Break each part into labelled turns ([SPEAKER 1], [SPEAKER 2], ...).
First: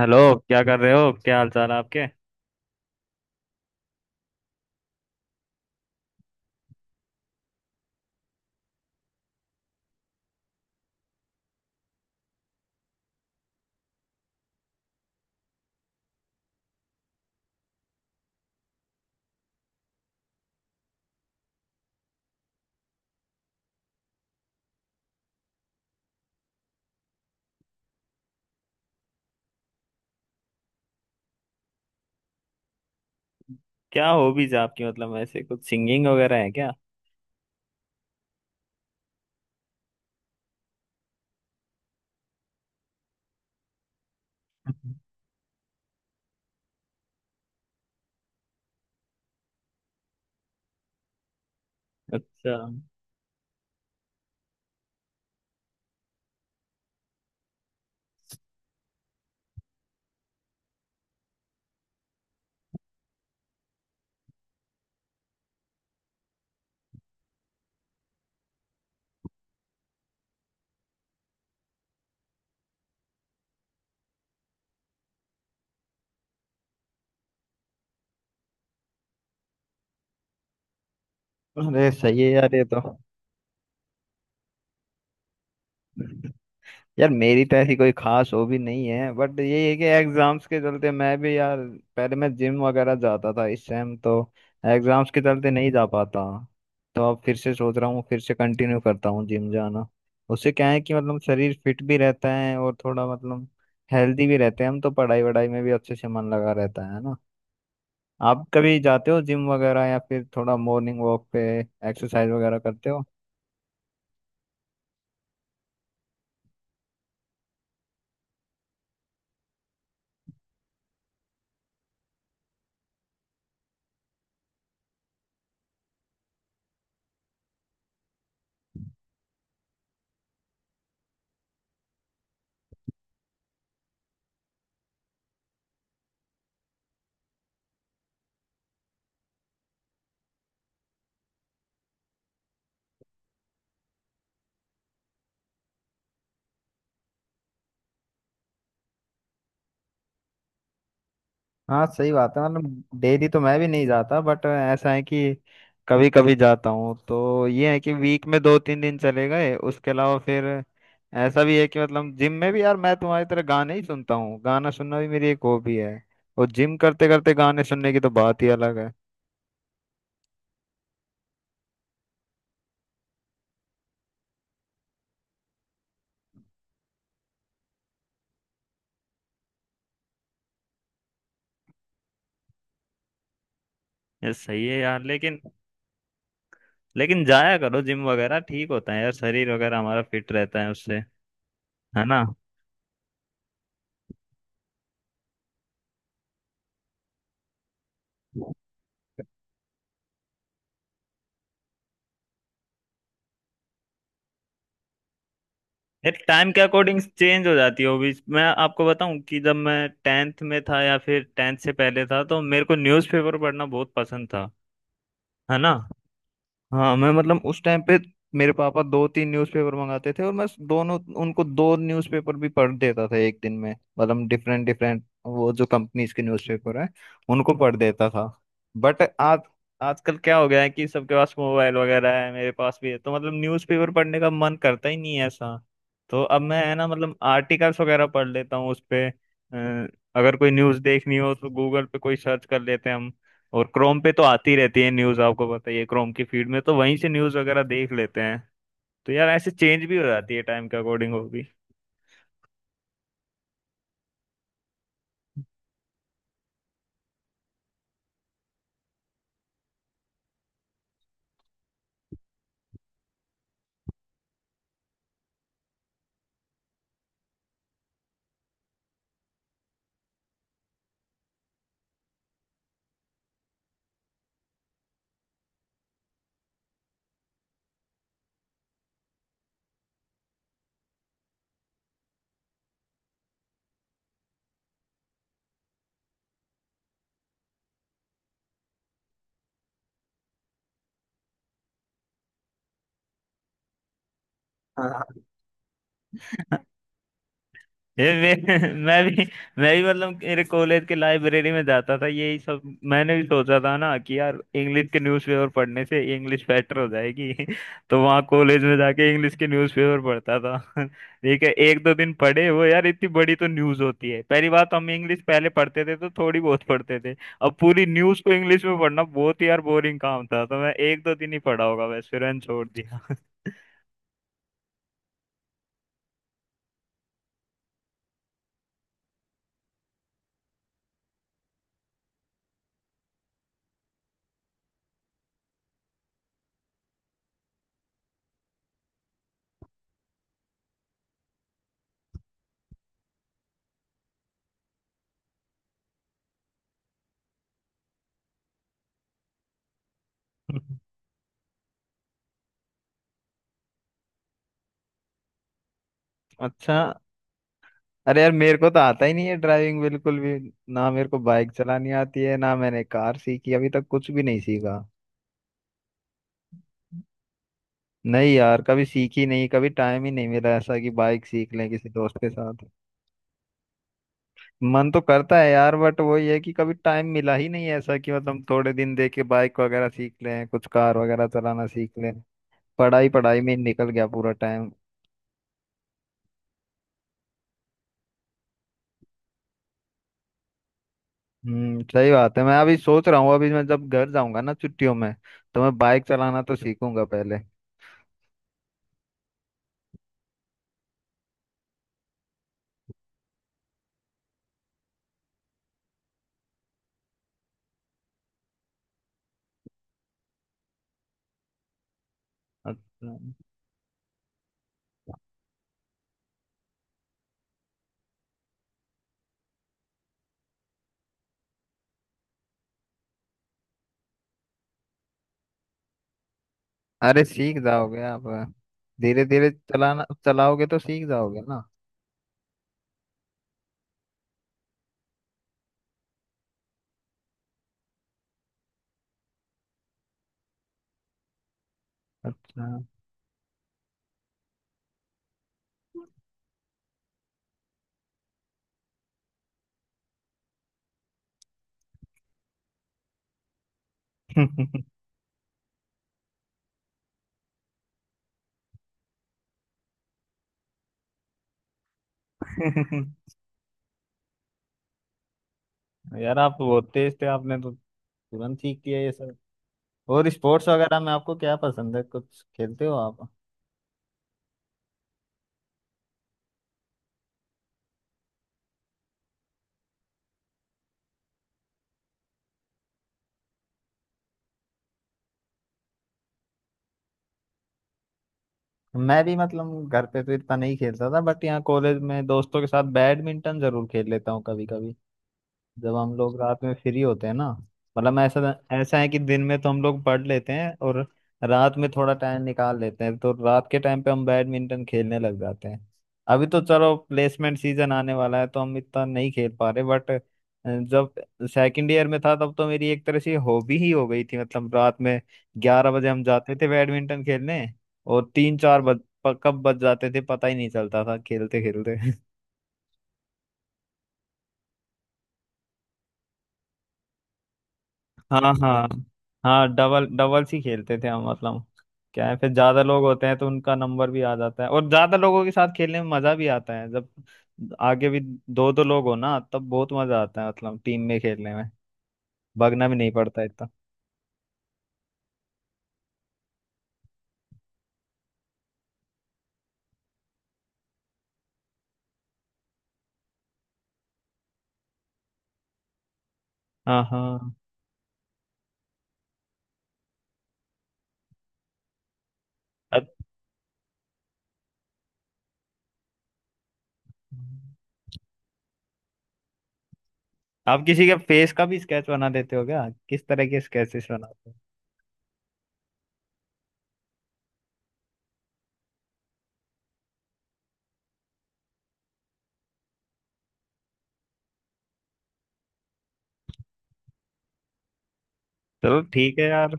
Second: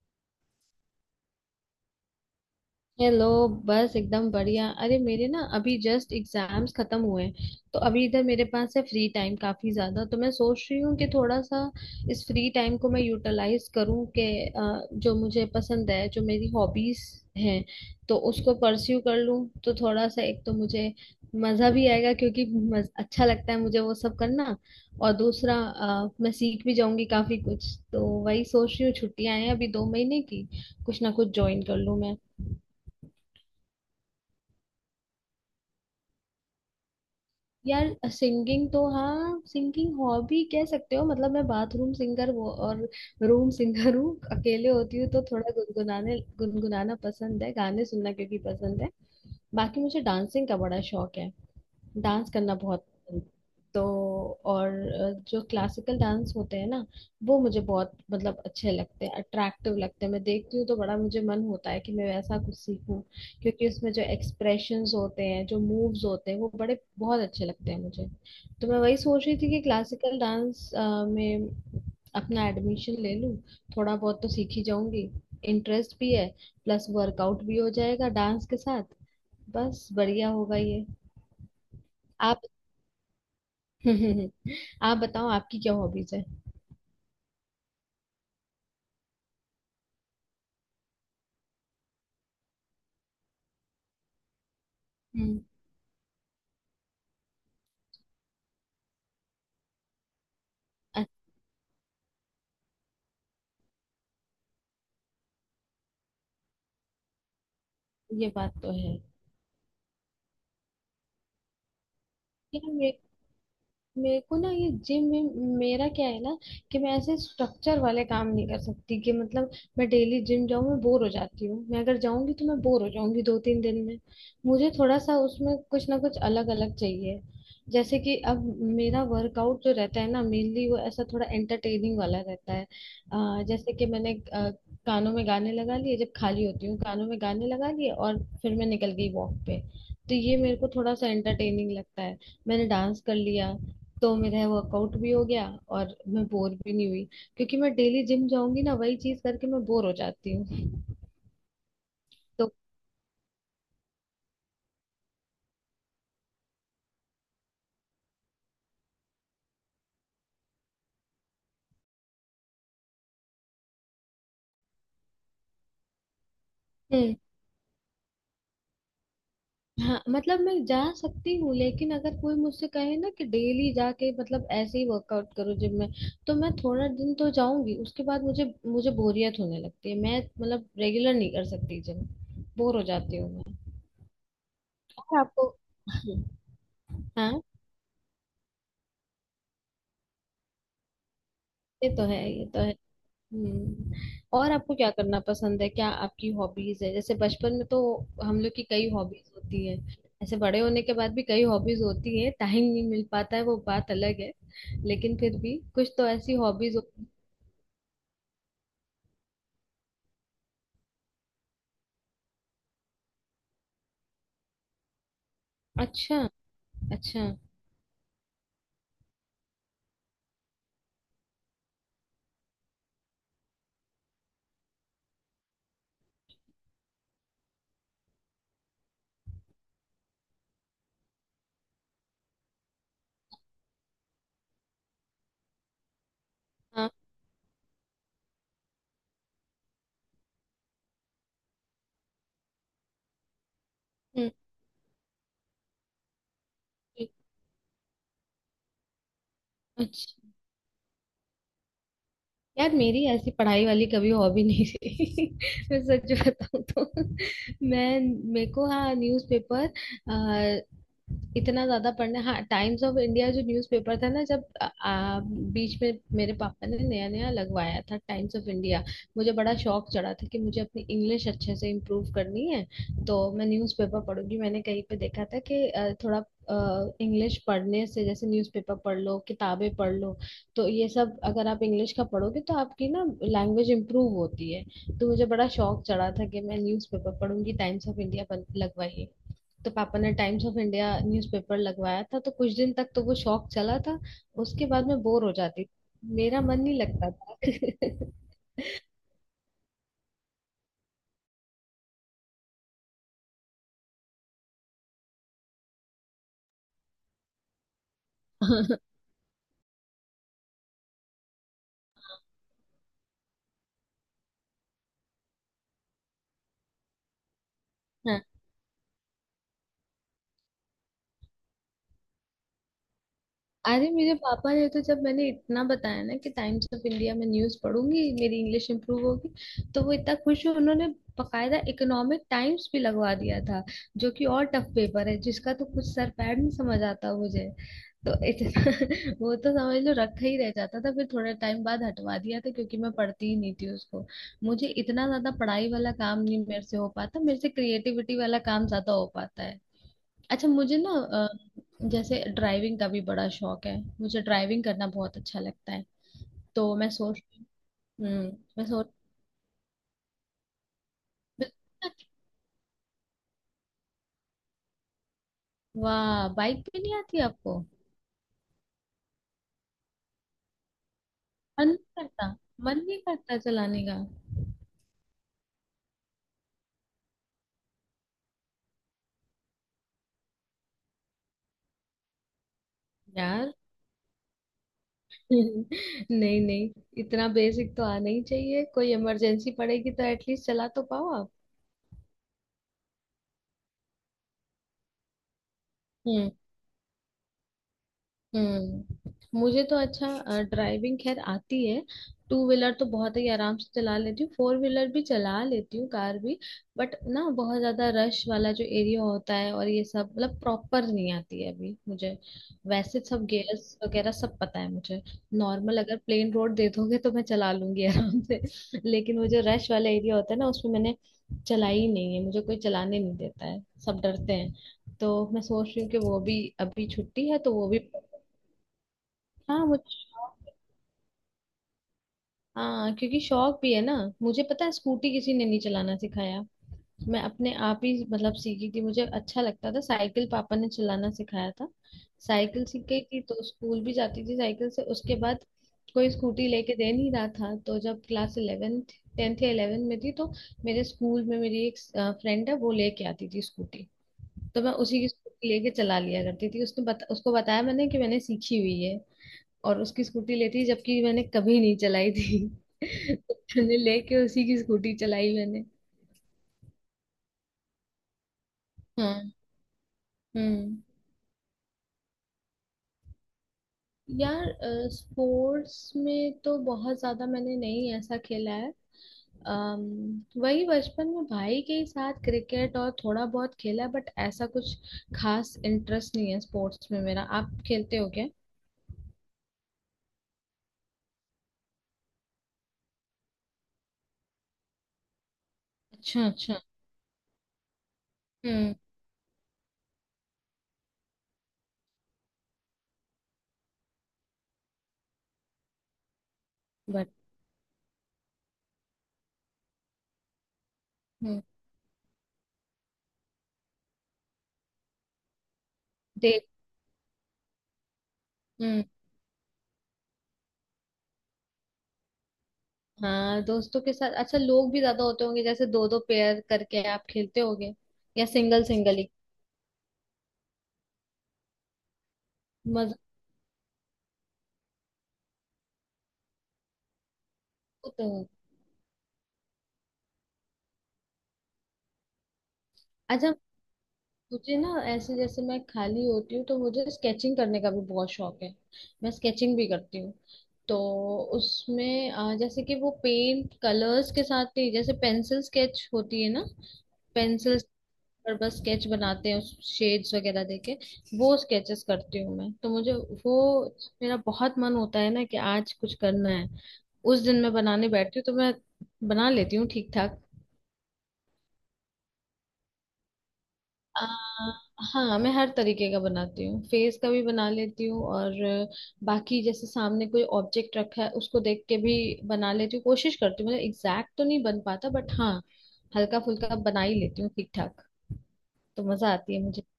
[SPEAKER 1] Hello. क्या कर रहे हो, क्या हाल चाल है आपके?
[SPEAKER 2] हेलो। बस एकदम बढ़िया, अरे मेरे ना अभी जस्ट एग्जाम्स खत्म हुए हैं। तो अभी इधर मेरे पास है फ्री टाइम काफी ज्यादा, तो मैं सोच रही हूँ कि थोड़ा सा इस फ्री टाइम को मैं यूटिलाइज करूँ कि जो मुझे पसंद है, जो मेरी हॉबीज हैं, तो उसको परस्यू कर लूँ। तो थोड़ा सा, एक तो मुझे मजा भी आएगा, क्योंकि अच्छा लगता है मुझे वो सब करना। और दूसरा मैं सीख भी जाऊंगी काफी कुछ। तो वही सोच रही हूँ, छुट्टियां हैं अभी 2 महीने की, कुछ ना कुछ ज्वाइन कर लूँ।
[SPEAKER 1] क्या हॉबीज है आपकी, मतलब ऐसे कुछ सिंगिंग वगैरह है क्या?
[SPEAKER 2] यार सिंगिंग तो हाँ, सिंगिंग हॉबी कह सकते हो, मतलब मैं बाथरूम सिंगर, वो और रूम सिंगर हूँ। अकेले होती हूँ तो थोड़ा गुनगुनाने गुनगुनाना पसंद है, गाने सुनना क्योंकि पसंद है। बाकी मुझे डांसिंग का बड़ा शौक है, डांस
[SPEAKER 1] अच्छा।
[SPEAKER 2] करना बहुत पसंद। तो और जो क्लासिकल डांस होते हैं ना, वो मुझे बहुत, मतलब अच्छे लगते हैं, अट्रैक्टिव लगते हैं। मैं देखती हूँ तो बड़ा मुझे मन होता है कि मैं वैसा कुछ सीखूं, क्योंकि उसमें जो एक्सप्रेशंस होते हैं, जो मूव्स होते हैं, वो बड़े बहुत अच्छे लगते हैं मुझे। तो मैं वही सोच रही थी कि क्लासिकल डांस में अपना एडमिशन ले लूं। थोड़ा बहुत तो सीख ही जाऊंगी, इंटरेस्ट भी है, प्लस वर्कआउट भी हो जाएगा डांस के साथ। बस बढ़िया होगा ये।
[SPEAKER 1] अरे सही है
[SPEAKER 2] आप
[SPEAKER 1] यार ये तो।
[SPEAKER 2] आप बताओ आपकी क्या हॉबीज है।
[SPEAKER 1] यार मेरी तो ऐसी कोई खास हॉबी नहीं है। बट ये है कि एग्जाम्स के चलते मैं भी यार, पहले मैं जिम वगैरह जाता था, इस टाइम तो एग्जाम्स के
[SPEAKER 2] हम्म।
[SPEAKER 1] चलते नहीं जा पाता। तो अब फिर से सोच रहा हूँ, फिर से कंटिन्यू करता हूँ जिम जाना। उससे क्या है कि
[SPEAKER 2] अच्छा,
[SPEAKER 1] मतलब शरीर फिट भी रहता है और थोड़ा मतलब हेल्दी भी रहते हैं हम, तो पढ़ाई वढ़ाई में भी अच्छे से मन लगा रहता है।
[SPEAKER 2] ये
[SPEAKER 1] आप
[SPEAKER 2] बात तो
[SPEAKER 1] कभी
[SPEAKER 2] है।
[SPEAKER 1] जाते हो जिम वगैरह या फिर थोड़ा मॉर्निंग वॉक पे एक्सरसाइज वगैरह
[SPEAKER 2] यार
[SPEAKER 1] करते
[SPEAKER 2] मेरे
[SPEAKER 1] हो?
[SPEAKER 2] मेरे को ना ये जिम में, मेरा क्या है ना, कि मैं ऐसे स्ट्रक्चर वाले काम नहीं कर सकती। कि मतलब मैं डेली जिम जाऊँ, मैं बोर हो जाती हूँ। मैं अगर जाऊंगी तो मैं बोर हो जाऊंगी दो तीन दिन में। मुझे थोड़ा सा उसमें कुछ ना कुछ अलग अलग चाहिए। जैसे कि अब मेरा वर्कआउट जो रहता है ना, मेनली वो ऐसा थोड़ा एंटरटेनिंग वाला रहता है। जैसे कि मैंने कानों में गाने लगा लिए, जब खाली होती हूँ कानों में गाने लगा लिए और फिर मैं निकल गई वॉक पे। तो ये मेरे को थोड़ा सा एंटरटेनिंग लगता है। मैंने डांस कर लिया तो मेरा वर्कआउट भी हो गया, और मैं बोर भी नहीं हुई। क्योंकि मैं डेली जिम जाऊंगी ना वही चीज करके, मैं बोर हो जाती हूँ।
[SPEAKER 1] हाँ सही बात है,
[SPEAKER 2] तो।
[SPEAKER 1] मतलब डेली तो मैं भी नहीं जाता, बट ऐसा है कि कभी कभी जाता हूँ। तो ये है कि वीक में दो तीन दिन चले गए, उसके अलावा फिर ऐसा भी है कि मतलब जिम में भी यार मैं तुम्हारी तरह गाने ही सुनता हूँ। गाना सुनना भी मेरी एक हॉबी है, और जिम करते
[SPEAKER 2] हम्म।
[SPEAKER 1] करते गाने सुनने की तो बात ही अलग है।
[SPEAKER 2] हाँ, मतलब मैं जा सकती हूँ, लेकिन अगर कोई मुझसे कहे ना कि डेली जाके मतलब ऐसे ही वर्कआउट करो जिम में, तो मैं थोड़ा दिन तो जाऊंगी, उसके बाद मुझे मुझे बोरियत होने लगती है। मैं मतलब रेगुलर नहीं कर सकती जिम, बोर हो जाती हूँ।
[SPEAKER 1] ये सही है यार,
[SPEAKER 2] मैं
[SPEAKER 1] लेकिन
[SPEAKER 2] आपको।
[SPEAKER 1] लेकिन
[SPEAKER 2] हाँ,
[SPEAKER 1] जाया करो जिम वगैरह, ठीक होता है यार, शरीर वगैरह हमारा फिट रहता है उससे।
[SPEAKER 2] ये तो
[SPEAKER 1] है
[SPEAKER 2] है,
[SPEAKER 1] ना?
[SPEAKER 2] ये तो है। हम्म। और आपको क्या करना पसंद है, क्या आपकी हॉबीज है? जैसे बचपन में तो हम लोग की कई हॉबीज होती है, ऐसे बड़े होने के बाद भी कई हॉबीज होती है, टाइम नहीं मिल पाता है वो बात अलग है, लेकिन फिर भी कुछ तो
[SPEAKER 1] यार
[SPEAKER 2] ऐसी
[SPEAKER 1] टाइम के
[SPEAKER 2] हॉबीज
[SPEAKER 1] अकॉर्डिंग
[SPEAKER 2] होती।
[SPEAKER 1] चेंज हो जाती है हॉबीज। मैं आपको बताऊं कि जब मैं टेंथ में था या फिर टेंथ से पहले था, तो मेरे को न्यूज़पेपर पढ़ना बहुत पसंद था। है ना?
[SPEAKER 2] अच्छा,
[SPEAKER 1] हाँ, मैं
[SPEAKER 2] अच्छा।
[SPEAKER 1] मतलब उस टाइम पे मेरे पापा दो तीन न्यूज़पेपर मंगाते थे, और मैं दोनों उनको दो न्यूज़पेपर भी पढ़ देता था एक दिन में, मतलब डिफरेंट डिफरेंट वो जो कंपनीज के न्यूज़पेपर हैं उनको पढ़ देता था। बट आज आजकल क्या हो गया है कि सबके पास मोबाइल वगैरह है, मेरे पास भी है, तो मतलब न्यूज़पेपर पढ़ने का मन करता ही नहीं है ऐसा। तो अब मैं है ना,
[SPEAKER 2] हाँ।
[SPEAKER 1] मतलब आर्टिकल्स वगैरह पढ़ लेता हूँ उस पे। अगर कोई न्यूज़ देखनी हो तो गूगल पे कोई सर्च कर लेते हैं हम। और क्रोम पे तो
[SPEAKER 2] हम्म।
[SPEAKER 1] आती रहती है न्यूज, आपको पता ही है क्रोम की फीड में, तो वहीं से न्यूज वगैरह देख लेते हैं। तो यार ऐसे चेंज भी हो
[SPEAKER 2] अच्छा।
[SPEAKER 1] जाती है टाइम के अकॉर्डिंग वो भी।
[SPEAKER 2] यार मेरी ऐसी पढ़ाई वाली कभी हॉबी नहीं रही, मैं सच बताऊं तो। मैं मेरे को हाँ, न्यूज़पेपर इतना ज्यादा पढ़ना, हाँ टाइम्स ऑफ इंडिया जो न्यूज़पेपर था ना, जब आ, आ, बीच में मेरे पापा ने नया नया लगवाया था टाइम्स ऑफ इंडिया, मुझे बड़ा शौक चढ़ा था कि मुझे अपनी इंग्लिश अच्छे से इम्प्रूव करनी है, तो मैं न्यूज़पेपर पढ़ूंगी। मैंने कहीं पे देखा था कि थोड़ा इंग्लिश पढ़ने से, जैसे न्यूज़पेपर पढ़ लो किताबें पढ़ लो, तो ये सब अगर आप इंग्लिश का पढ़ोगे तो आपकी ना लैंग्वेज इम्प्रूव होती है। तो मुझे बड़ा शौक चढ़ा था कि मैं न्यूज़पेपर पढ़ूंगी, टाइम्स ऑफ इंडिया लगवाइए। तो पापा ने टाइम्स ऑफ इंडिया न्यूज़पेपर लगवाया था, तो कुछ दिन तक तो वो शौक चला था, उसके बाद मैं
[SPEAKER 1] हाँ,
[SPEAKER 2] बोर हो जाती, मेरा मन नहीं लगता था।
[SPEAKER 1] ये मैं भी मतलब मेरे कॉलेज के लाइब्रेरी में जाता था यही सब। मैंने भी सोचा था ना कि यार इंग्लिश के न्यूज़पेपर पढ़ने से इंग्लिश बेटर हो जाएगी तो वहाँ कॉलेज में जाके इंग्लिश के न्यूज़पेपर पढ़ता था ठीक है, एक दो दिन पढ़े वो, यार इतनी बड़ी तो न्यूज़ होती है पहली बात, तो हम इंग्लिश पहले पढ़ते थे तो थोड़ी बहुत पढ़ते थे। अब पूरी न्यूज़
[SPEAKER 2] हाँ,
[SPEAKER 1] को इंग्लिश में पढ़ना बहुत ही यार बोरिंग काम था, तो मैं एक दो दिन ही पढ़ा होगा बस, फिर मैंने छोड़ दिया।
[SPEAKER 2] अरे मेरे पापा ने तो, जब मैंने इतना बताया ना कि टाइम्स ऑफ इंडिया में न्यूज पढ़ूंगी मेरी इंग्लिश इंप्रूव होगी, तो वो इतना खुश हुए, उन्होंने बकायदा इकोनॉमिक टाइम्स भी लगवा दिया था, जो कि और टफ पेपर है, जिसका तो कुछ सर पैर नहीं समझ आता मुझे। तो इतना वो तो समझ लो रखा ही रह जाता था, फिर थोड़ा टाइम बाद हटवा दिया था, क्योंकि मैं पढ़ती ही नहीं थी उसको। मुझे इतना ज्यादा पढ़ाई वाला काम नहीं मेरे से हो पाता, मेरे से क्रिएटिविटी वाला काम ज्यादा हो पाता है। अच्छा, मुझे ना जैसे ड्राइविंग का भी बड़ा शौक है, मुझे ड्राइविंग करना बहुत अच्छा लगता है। तो
[SPEAKER 1] अच्छा।
[SPEAKER 2] मैं सोच।
[SPEAKER 1] अरे
[SPEAKER 2] हम्म।
[SPEAKER 1] यार मेरे
[SPEAKER 2] मैं
[SPEAKER 1] को तो
[SPEAKER 2] सोच।
[SPEAKER 1] आता ही नहीं है ड्राइविंग बिल्कुल भी, ना मेरे को बाइक चलानी आती है ना मैंने कार सीखी, अभी तक कुछ भी नहीं सीखा।
[SPEAKER 2] वाह, बाइक भी नहीं आती आपको?
[SPEAKER 1] नहीं यार, कभी सीखी नहीं, कभी टाइम ही नहीं मिला ऐसा कि बाइक सीख लें
[SPEAKER 2] मन नहीं
[SPEAKER 1] किसी दोस्त
[SPEAKER 2] करता,
[SPEAKER 1] के साथ।
[SPEAKER 2] मन नहीं करता चलाने का?
[SPEAKER 1] मन तो करता है यार, बट वही है कि कभी टाइम मिला ही नहीं है ऐसा कि मतलब थोड़े दिन दे के बाइक वगैरह सीख लें कुछ, कार वगैरह चलाना सीख लें। पढ़ाई पढ़ाई
[SPEAKER 2] यार
[SPEAKER 1] में ही निकल गया पूरा टाइम।
[SPEAKER 2] नहीं नहीं, इतना बेसिक तो आना ही चाहिए, कोई इमरजेंसी पड़ेगी तो एटलीस्ट चला तो पाओ।
[SPEAKER 1] सही बात है, मैं अभी सोच रहा हूँ, अभी मैं जब घर जाऊंगा ना छुट्टियों में, तो मैं बाइक
[SPEAKER 2] आप।
[SPEAKER 1] चलाना तो सीखूंगा पहले।
[SPEAKER 2] हम्म। मुझे तो अच्छा ड्राइविंग खैर आती है, टू व्हीलर तो बहुत ही आराम से चला लेती हूँ, फोर व्हीलर भी चला लेती हूँ, कार भी। बट ना बहुत ज्यादा रश वाला जो एरिया होता है और ये सब, मतलब प्रॉपर नहीं आती है अभी मुझे। वैसे
[SPEAKER 1] अच्छा।
[SPEAKER 2] सब गियर्स वगैरह सब पता है मुझे, नॉर्मल अगर प्लेन रोड दे दोगे तो मैं चला लूंगी आराम से। लेकिन वो जो रश वाला एरिया होता है ना, उसमें मैंने चलाई ही नहीं है, मुझे कोई चलाने नहीं देता है, सब डरते हैं। तो मैं सोच रही हूँ कि वो भी, अभी
[SPEAKER 1] अरे
[SPEAKER 2] छुट्टी है तो
[SPEAKER 1] सीख
[SPEAKER 2] वो भी।
[SPEAKER 1] जाओगे आप, धीरे धीरे
[SPEAKER 2] हाँ मुझे
[SPEAKER 1] चलाना
[SPEAKER 2] शौक,
[SPEAKER 1] चलाओगे तो सीख जाओगे ना।
[SPEAKER 2] हाँ क्योंकि शौक भी है ना। मुझे पता है, स्कूटी किसी ने नहीं चलाना सिखाया, मैं अपने आप ही मतलब सीखी थी, मुझे अच्छा लगता था। साइकिल पापा ने चलाना सिखाया था,
[SPEAKER 1] अच्छा।
[SPEAKER 2] साइकिल सीख गई थी तो स्कूल भी जाती थी साइकिल से। उसके बाद कोई स्कूटी लेके दे नहीं रहा था, तो जब क्लास इलेवेंथ, टेंथ या इलेवेंथ में थी, तो मेरे स्कूल में मेरी एक फ्रेंड है, वो लेके आती थी स्कूटी, तो मैं उसी की स्कूटी लेके चला लिया करती थी। उसको बताया मैंने कि मैंने सीखी हुई है, और उसकी स्कूटी लेती, जबकि मैंने कभी नहीं चलाई थी। तो मैंने लेके उसी की स्कूटी चलाई मैंने।
[SPEAKER 1] यार आप बहुत तेज थे, आपने तो तुरंत सीख लिया ये
[SPEAKER 2] हाँ।
[SPEAKER 1] सब। और स्पोर्ट्स
[SPEAKER 2] हम्म।
[SPEAKER 1] वगैरह में आपको क्या पसंद है, कुछ खेलते हो आप?
[SPEAKER 2] यार स्पोर्ट्स में तो बहुत ज्यादा मैंने नहीं ऐसा खेला है, वही बचपन में भाई के ही साथ क्रिकेट और थोड़ा बहुत खेला है, बट ऐसा कुछ खास इंटरेस्ट नहीं है स्पोर्ट्स में मेरा। आप खेलते हो क्या?
[SPEAKER 1] मैं भी मतलब घर पे तो इतना नहीं खेलता था, बट यहाँ कॉलेज में दोस्तों के साथ बैडमिंटन जरूर खेल लेता हूँ कभी कभी। जब हम
[SPEAKER 2] अच्छा,
[SPEAKER 1] लोग
[SPEAKER 2] अच्छा।
[SPEAKER 1] रात में फ्री होते हैं ना, मतलब ऐसा
[SPEAKER 2] हम्म।
[SPEAKER 1] ऐसा है कि दिन में तो हम लोग पढ़ लेते हैं और रात में थोड़ा टाइम निकाल लेते हैं, तो रात के टाइम पे हम बैडमिंटन खेलने लग जाते हैं। अभी तो चलो
[SPEAKER 2] बट।
[SPEAKER 1] प्लेसमेंट सीजन आने वाला है तो हम इतना नहीं खेल पा रहे, बट जब
[SPEAKER 2] हम्म।
[SPEAKER 1] सेकंड ईयर में था तब तो मेरी एक तरह से हॉबी ही हो गई थी, मतलब रात में 11 बजे हम
[SPEAKER 2] देख।
[SPEAKER 1] जाते थे बैडमिंटन खेलने। और तीन चार
[SPEAKER 2] हम्म।
[SPEAKER 1] बज प- कब बज जाते थे पता ही नहीं चलता था खेलते खेलते।
[SPEAKER 2] हाँ दोस्तों के साथ, अच्छा लोग भी ज्यादा होते होंगे, जैसे दो दो पेयर करके आप खेलते होगे या
[SPEAKER 1] हाँ,
[SPEAKER 2] सिंगल
[SPEAKER 1] हाँ।
[SPEAKER 2] सिंगल ही।
[SPEAKER 1] हाँ, डबल्स ही खेलते थे हम, मतलब क्या है फिर ज्यादा
[SPEAKER 2] मजा।
[SPEAKER 1] लोग होते हैं तो उनका नंबर भी आ जाता है, और ज्यादा लोगों के साथ खेलने में मजा भी आता है, जब
[SPEAKER 2] वो तो
[SPEAKER 1] आगे भी
[SPEAKER 2] है।
[SPEAKER 1] दो दो लोग हो ना तब बहुत मजा आता है, मतलब टीम में खेलने में। भागना भी नहीं
[SPEAKER 2] अच्छा,
[SPEAKER 1] पड़ता इतना।
[SPEAKER 2] मुझे ना ऐसे जैसे मैं खाली होती हूँ तो मुझे स्केचिंग करने का भी बहुत शौक है, मैं स्केचिंग भी करती हूँ। तो उसमें जैसे कि वो पेंट कलर्स के साथ नहीं, जैसे पेंसिल स्केच होती है ना,
[SPEAKER 1] हाँ, हाँ।
[SPEAKER 2] पेंसिल पर बस स्केच बनाते हैं, उस शेड्स वगैरह देके वो स्केचेस करती हूँ मैं। तो मुझे
[SPEAKER 1] अत-
[SPEAKER 2] वो, मेरा बहुत मन होता है ना कि आज कुछ करना है, उस दिन मैं बनाने बैठती हूँ, तो मैं बना लेती हूँ ठीक ठाक।
[SPEAKER 1] आप किसी के फेस का भी स्केच बना देते हो क्या, किस तरह के स्केचेस
[SPEAKER 2] आ,
[SPEAKER 1] बनाते हो?
[SPEAKER 2] हाँ मैं हर तरीके का बनाती हूँ, फेस का भी बना लेती हूँ, और बाकी जैसे सामने कोई ऑब्जेक्ट रखा है उसको देख के भी बना लेती हूँ, कोशिश करती हूँ, मतलब एग्जैक्ट तो नहीं बन पाता, बट हाँ हल्का फुल्का बना ही लेती हूँ ठीक ठाक। तो
[SPEAKER 1] चलो
[SPEAKER 2] मजा आती
[SPEAKER 1] ठीक
[SPEAKER 2] है
[SPEAKER 1] है
[SPEAKER 2] मुझे।
[SPEAKER 1] यार।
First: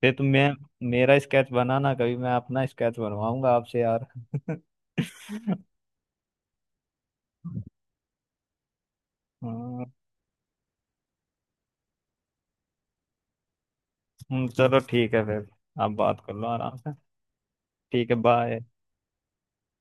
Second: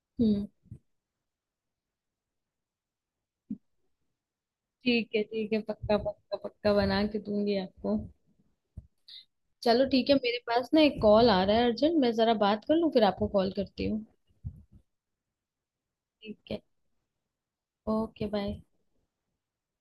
[SPEAKER 1] फिर तुम
[SPEAKER 2] हम्म।
[SPEAKER 1] मैं मेरा स्केच बनाना कभी, मैं अपना स्केच बनवाऊंगा आपसे यार।
[SPEAKER 2] ठीक है ठीक है, पक्का पक्का पक्का बना के दूंगी आपको।
[SPEAKER 1] हाँ।
[SPEAKER 2] चलो ठीक है, मेरे पास ना एक कॉल आ रहा है अर्जेंट, मैं जरा बात कर लूँ फिर आपको कॉल करती हूँ।
[SPEAKER 1] चलो ठीक है फिर, आप बात कर लो
[SPEAKER 2] ठीक है।
[SPEAKER 1] आराम से। ठीक है
[SPEAKER 2] ओके बाय।
[SPEAKER 1] बाय।